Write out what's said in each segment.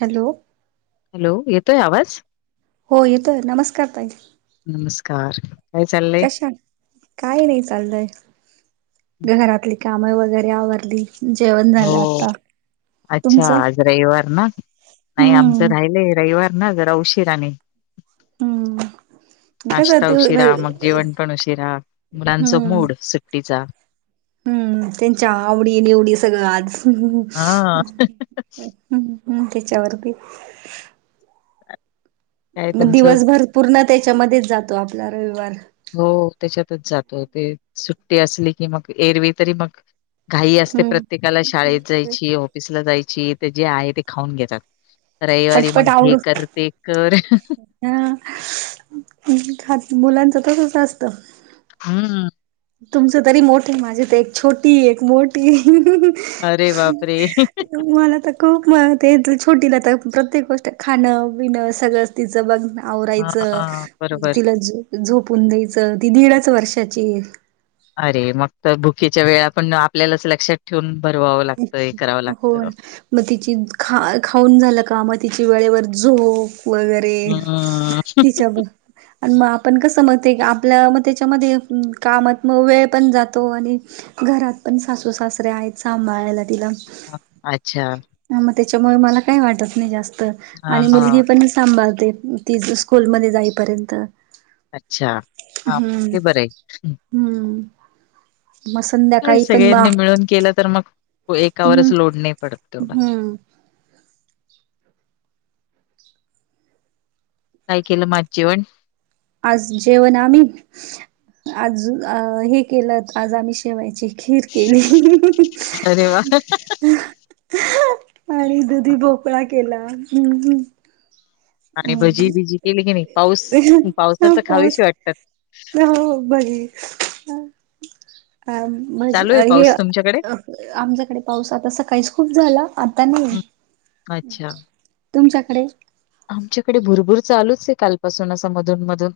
Hello, hello, येतोय आवाज? हो येतोय. नमस्कार ताई! नमस्कार काय चाललंय कशात? काही नाही. चाललंय, घरातली कामं वगैरे आवरली. जेवण हो झालं आता. अच्छा तुमचं आज रविवार ना. नाही आमचं हम्म राहिलंय. रविवार ना जरा उशिराने. हं. नाश्ता उशिरा, मग जेवण पण उशिरा. मुलांचा मूड सुट्टीचा. हं. त्यांच्या आवडी निवडी सगळं आज. हं हा हं, त्याच्यावरती. काय म तुमचं दिवसभर पूर्ण त्याच्यामध्येच जातो आपला रविवार. हो त्याच्यातच जातो ते सुट्टी असली की मग. एरवी तरी मग घाई असते हम्म प्रत्येकाला शाळेत जायची, ऑफिसला जायची. त जे आहे ते खाऊन घेतात. रइवारी मग हे कर ते कर. अं, हं खत मुलांच तसच असत. हं. तुमच तरी मोठे. माझी त एक छोटी एक मोठी. अरे बापरे! तूम्हाला त खूप म ते छोटीला आ तर प्रत्येक गोष्ट खाणं पिणं सगळंच तिचं बघण. आवरायचं हा बरोबर तिला झो-झोपून द्यायचं. ती दीडच वर्षाचीये. अरे मग तर भुकेच्या वेळा पण आपल्यालाच लक्षात ठेवून भरवावं लागतं, हे करावं लागत. म तिची खा-खाऊन झालं का म तिची वेळेवर झोप वैगरे हं, हां. ते तिच्या ब अन म आपण कसं म ते आपल्या म त्याच्यामध्ये कामात मग वेळ पण जातो आणि घरात पण सासू सासरे आहेत सांभाळायला तिला. हं, अच्छा! ह म त्याच्यामुळे मला काही वाटत नाही जास्त. आणि हां, मुलगी पण सांभाळते. ती स्कूलमध्ये जाईपर्यंत. अच्छा हा हम्म ते बरं आहे. हम्म मगं संध्या का सगळ्यांनी मिळून केलं तर मग हम्म एकावरच लोड नाही पडत तेवढा. हम्म काय केलं माज जेवण? आज जेवण आम्ही, आज हे केलं आज आम्ही शेवायचे खिर केली. अरे वाह! आणि हां, दूधी भोकळा केला हमं. आणि भजी -बिजी केली की नाही पाऊस पावसाच पाऊस खावेशी वाटतात. हो भज्जी, ह, मं, चालू आहे काय हे पाऊस तुमच्याकडे? आमच्याकडे पाऊस आता सकाळीच खूप झाला आता नाही. हं, अच्छा तुमच्याकडे? आमच्याकडे भुरभूर चालूच आहे कालपासून असं मधून -मधून.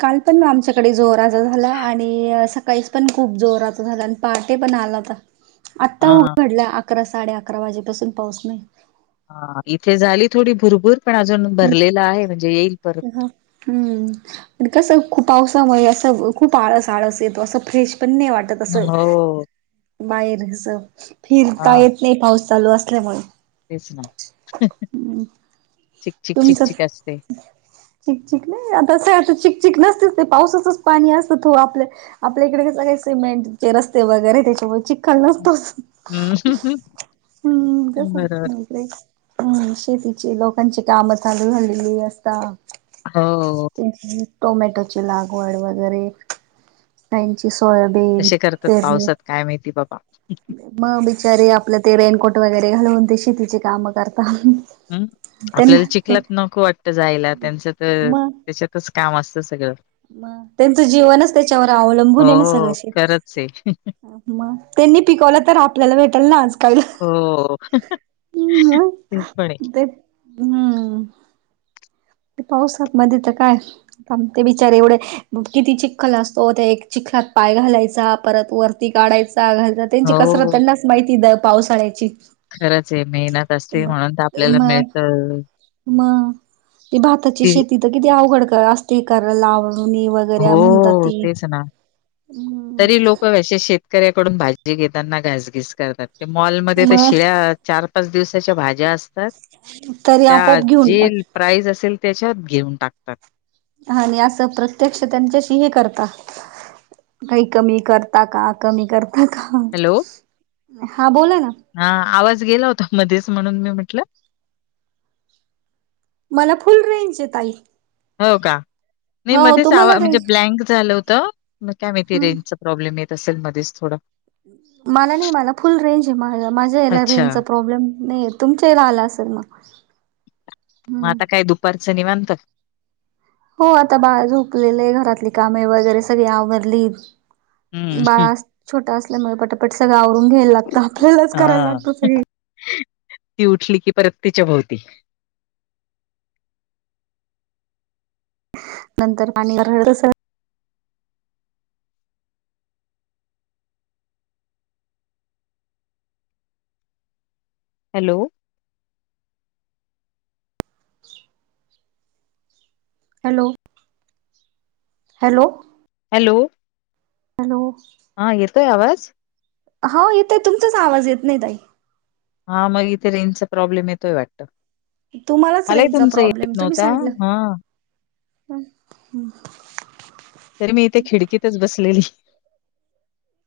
काल पण आमच्याकडे जोरात झाला आणि सकाळीच पण खूप जोरात झाला पहाटे पण आलाता. हा पडला. अकरा, साडे -अकरा वाजेपासून पाऊस नाही. हा इथे झाली थोडी भुरभूर पण अजून भरलेला आहे म्हणजे येईल पण. ह हम्म कसं खूप पावसामुळे असं खूप आळस- आळस येतो असं फ्रेश पण नाही वाटत. असं हो बाहेर कस फिरता येत नाही पाऊस चालू असल्यामुळे. तेस ना हम् तुमचचं चिक-चिक-चिक-चिक असते. चिकचिक नाही आता असं आता चिकचिक नसतेच ते पावसाचच पाणी असतं हो आपल्या आपल्या इकडे कसं काय सिमेंटचे रस्ते वगैरे त्याच्यामुळे चिक चिखल हं. नसतोच हम् कसक बरोबर. [unintelligible] हम्म, शेतीची लोकांची काम चालू झालेली असता हो. हमछ [unintelligible] टोमॅटोची लागवड वगैरे त्यांची सोय कसे करतात पावसात काय माहिती बाबा. मग बिचारे आपलं ते रेनकोट वगैरे घालवून ते शेतीचे कामं करतात. हम्, आपल्याला चिकलात नको वाटत जायला त्यांच तर त्याच्यातच काम असतं सगळं. म त्यांचं जीवनच त्याच्यावर अवलंबून आहे ना सगळं हो, शेत खरंच आहे. मग त्यांनी पिकवलं तर आपल्याला भेटाल ना आज काय हो. ह्, मं. ते पण आहे. ते हम्म. ते पाऊस होतं नाही तीत काय ते बिचार एवढ किती चिखल असतो त्या एक चिखलात पाय घालायचा परत वरती काढायचा घालत त्यांची कसरत हो, त्यांनाच माहिती द पावसाळ्याची. खरंच आहे मेहनत असते म्हणून तर आपल्याला म मिळत. म, ते भाताची शेती तर किती अवघड असते करायला लावणी वर्या म्हणतात हो, ती. तेच ना. तरी लोकं शेतकऱ्याकडून भाजी घेताना घासगीस करतात ते मॉलमध्ये तर मग शिळ्या चार पाच दिवसाच्या भाज्या असतात तरी त्या आपोआप घेऊन जे टाक प्राईज असेल त्याच्यात घेऊन टाकतात. आणि असं प्रत्यक्ष त्यांच्याशी हे करता काही कमी करता का कमी करता का हॅलो हा बोला ना हा आवाज गेला होता मध्येच म्हणून मी म्हटलं मला फुल रेंज आहे ताई हो का नाही हो मध्येच तुम्हाला म्हणजे रेंज ब्लँक झालं होतं. मग काय माहिती रेंजचा प्रॉब्लेम येत असेल मध्येच थोडा मला नाही मला फुल रेंज आहे मा माझ्या याला अच्छा रेंजचा प्रॉब्लेम नाही येत. तुमच्याला आला असेल मग मग हम्म आता काय दुपारचं निवांत? हो आता बाळ झोपलेले आहे घरातली कामे वगैरे सगळी आवरली. हम्म बाळा छोटा असल्यामुळे पटापट सगळं आवरून घ्यायला लागतं आपल्यालाच करायला हा. लागतो सगळं. ती उठली की परत तिच्या भोवती नंतर पाणी हॅलो ह हॅलो हॅलो हॅलो हॅलो हा येतोय आवाज? हो येतोय तुमचाच आवाज येत नाही ताई हा मग इथे रेंजचा प्रॉब्लेम येतोय वाटतं तुम्हालाच मलाही रेंजचा तुमचा येत प्रॉब्लेम तुम्ही नव्हता सांगलं हा तरी मी इथे खिडकीतच बसलेली.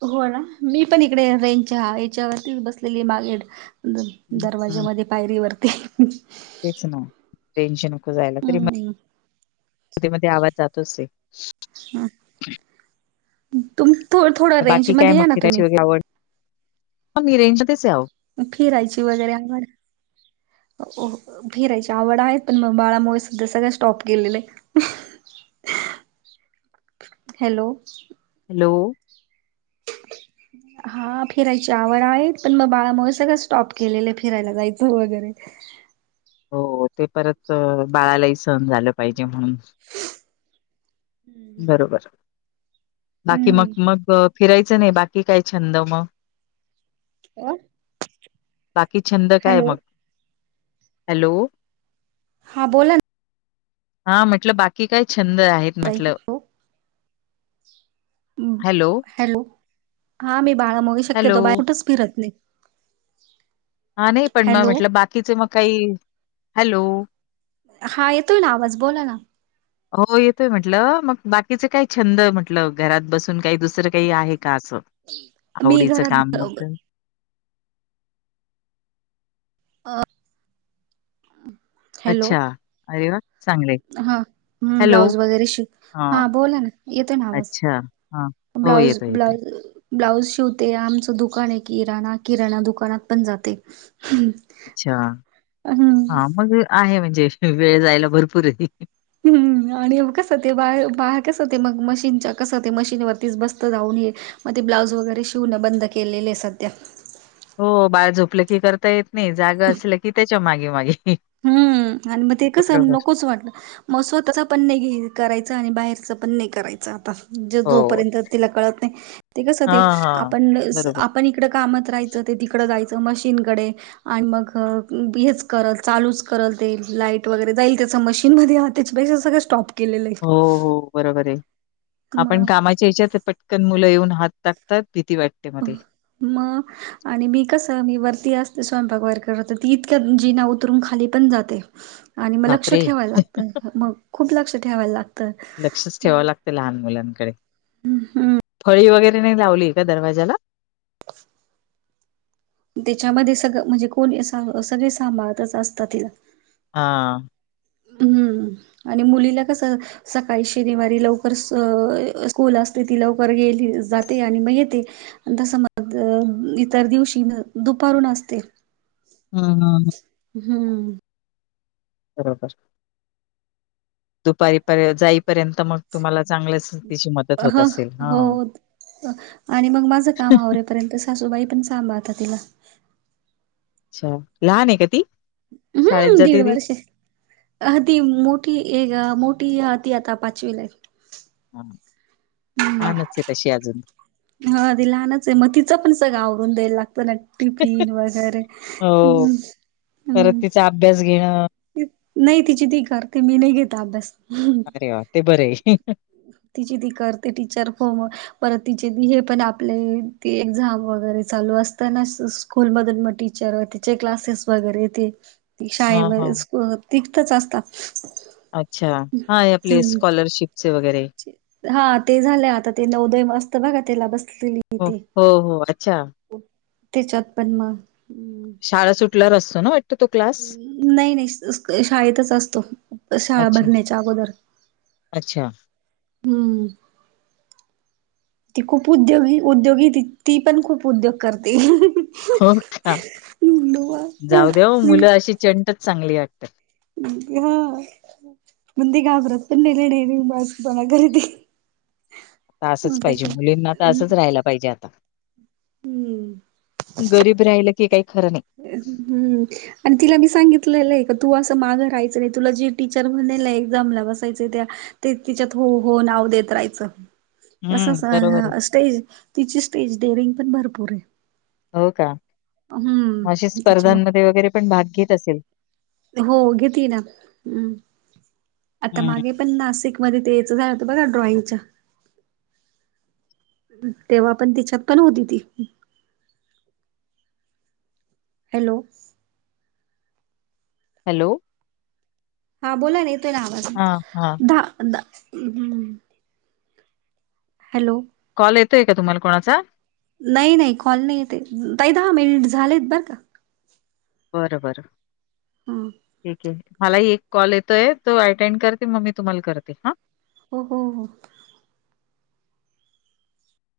हो ना मी पण इकडे रेंच ह याच्यावरतीच बसलेली मागे हम्म. दरवाज्यामध्ये पायरी वरती तेच ना टेन्शनकं जायला तरी पण हम्म मध्ये मध्ये आवाज जातोच आहे. हम्म तुम थोड रेंज बाकी काय मध्ये या ना तुम्ही हा मी रेज मध्येच आहे आहो फिरायची वगैरे आवड फिरायची आवड आहे पण मग बाळामुळे सुद्धा सगळं स्टॉप केलेलं आहे. हॅलो हॅलो ह हा फिरायची आवड आहे पण मग बाळामुळे सगळं स्टॉप केलेलं फिरायला जायचं वगैरे. हो ते परत बाळालाही सहन झालं पाहिजे म्हणून. बरोबर बाकी मग हम्म मग फिरायचं नाही बाकी काय छंद मग? ह बाकी छंद काय मग हॅलो? हां बोला ना हा म्हटलं बाकी काय छंद आहेत. का म्हटलं? हो? हॅलो, हॅलो हा मी बाळा मोगू शक्य हॅलो. तो बा कुठच फिरतली हा नाही पण मग म्हटलं बाकीच मग काही हॅलो. हा येतोय ना आवाज बोला ना. हो येतोय म्हटलं मग बाकीच काही छंद म्हटलं घरात बसून काही दुसरं काही आहे का असं. मी आवडीचं घरात काम मग अ अच्छा अरे वा चांगले. हाम ब्लाऊज वगैरे शिक हा हां. बोला ना येतोय ना आवाज. अच्छा. हां. हो, ब्लाऊज येतोय, येतोय. ब्लाऊज. ब्लाऊज शिवते आमचं दुकान आहे किराणा किराणा दुकानात पण जाते. अच्छा हम्म हा मग आहे म्हणजे वेळ जायला भरपूर. हम्म. आणि कसं ते बाहे बाहेर कसं हो ते मग मशीनच्या कसं होते मशीन वरतीच बस्त जाऊन ये. मग ते ब्लाऊज वगैरे शिवणं बंद केलेले सध्या हो बाळ झोपलं की करता येत नाही जाग असलं की त्याच्या मागे मागे. हम् आणि मग ते कस नको. वाट मग स्वतःच पण नाही करायचं आणि बाहेरच पण नाही करायचं आता. हो. जोपर्यंत तिला कळत नाही ते कसं ते हां, हां. आपण बरोबर. आपण. तिकडं कामत राहायचं ते तिकडं जायचं मशीनकडे आणि मग हेच करत. चालूच करत येईल लाईट वगैरे जाईल त्याच मशीन मध्ये त्याच्यापेक्षा सगळ स्टॉप केलेलं आहे. हो, हो बरोबर आहे मग आपण कामाच्या याच्यात पटकन मुलं येऊन हात टाकतात भीती वाटते. मग अ ते. म. आणि मी कसं मी वरती असते स्वयंपाक वयरकर तर ती इतक्या जिना उतरून खाली पण जाते. आणि मग लक्ष बापरे! ठेवायला लागत मग खूप लक्ष ठेवायला लागतं. चेवा लाग. लहान मुलांकडे. हम् हम्म. फळी वगैरे नाही लावली का दरवाज्याला. त्याच्यामध्ये सगळं म्हणजे कोण सगळे सांभळच असतात तिला. हा. हम्म आणि मुलीला कसं. सकाळी शनिवारी लवकर स्कूल असते ती लवकर गेली जाते आणि मग येते. तसं म इतर दिवशी दुपारून असते. हा हा ह. हम्म. बरोबर. दुपारीपर्य जाईपर्यंत मग तुम्हाला चांगलंच. तिची मदत होत ह असेल. हो हां. आणि मग माझं काम आव्यापर्यंत. सासूबाई पण सांभाळता तिला. अच्छा लहान आहे का ती. शाळेत हम्म जाते दीड ती? वर्षे. अ ती मोठी एक मोठी ती आता पाचवी लाई हा हा नचते तशी अजून ह ती लहानच आहे मग तिचं पण सगळं आवरून द्यायला लागत ना. टिफन वगैरे हो हम्म, परत हम्म. तिचा अभ्यास घेणं नाही तिची ती करते मी नाही घेेत अभ्यास. अरे वा ते बर हे. तिची ती करते टीचर फ परत तिचे हे पण आपले एक्झाम वगैरे चालू असताना. स्कूल मधून मग टीचर तिचे क्लासेस वगैरे ते. ती हां, हां. शाळेमध्ये तिथतच असतात. अच्छा हाय आपले हम्म स्कॉलरशिपस वगैरे. हा ते झाले आता ते नवदय असतन बघा त्याला बसलेली. हो, ते हो, हो, अच्छा. त्याच्यात पण मग शाळा सुटल्यार असतोना? नाही, नाही शाळेतच असतो शाळा अच्छा, भरण्याच्या अगोदर अच्छा. हम्म.. ती खूप उद्योगी, उद्योगी ती पण खूप उद्योग करते. हो का जाऊ देऊ मुलं अशी चंटच चांगली वाटतात. हा.. पण ती घाबरत पण नाही लय डेरिंगबाजपणा करती. तर असंच पाहिजे मुलींना तर असं राहिला पाहिजे आता हम्म गरीब राहिलं की काही खरं नाही. हम्म. आणि तिला मी सांगितलेलं आहे का तू असं मागं राहायचं नाही तुला जी टीचर म्हणेलना एक्झामला बसायचं त्या ते तिच्यात हो, हो नाव देत राहायच. कस हं, बरोबर आहे. स्टेज तिची स्टेज डेअरिंग पण भरपूर आहे. हो का हम्म त्याच्यामुळं स्पर्धांमध्ये वगैरे पण भाग घेत असेल? हो घेतीना हम्म आता हं. मागे पण नासिकमध्ये तेच झाल होत बघा ड्रॉइंगच्या तेव्हा पण तिच्यात पण होती ती. Hello.. hello. हा बोला ना येतोय ना आवाजात हां, हां. दहा, द हॅलो. कॉल येतोय का तुम्हाला कोणाचा? नाही, नाही कॉल नाही येत हे ताई दहा मिनिट झालेत बरं का. बर, बर हा ठीक आहे मलाही एक कॉल येतोय तो अटेंड करते मग मी तुम्हाला करते हा. हो, हो, हो.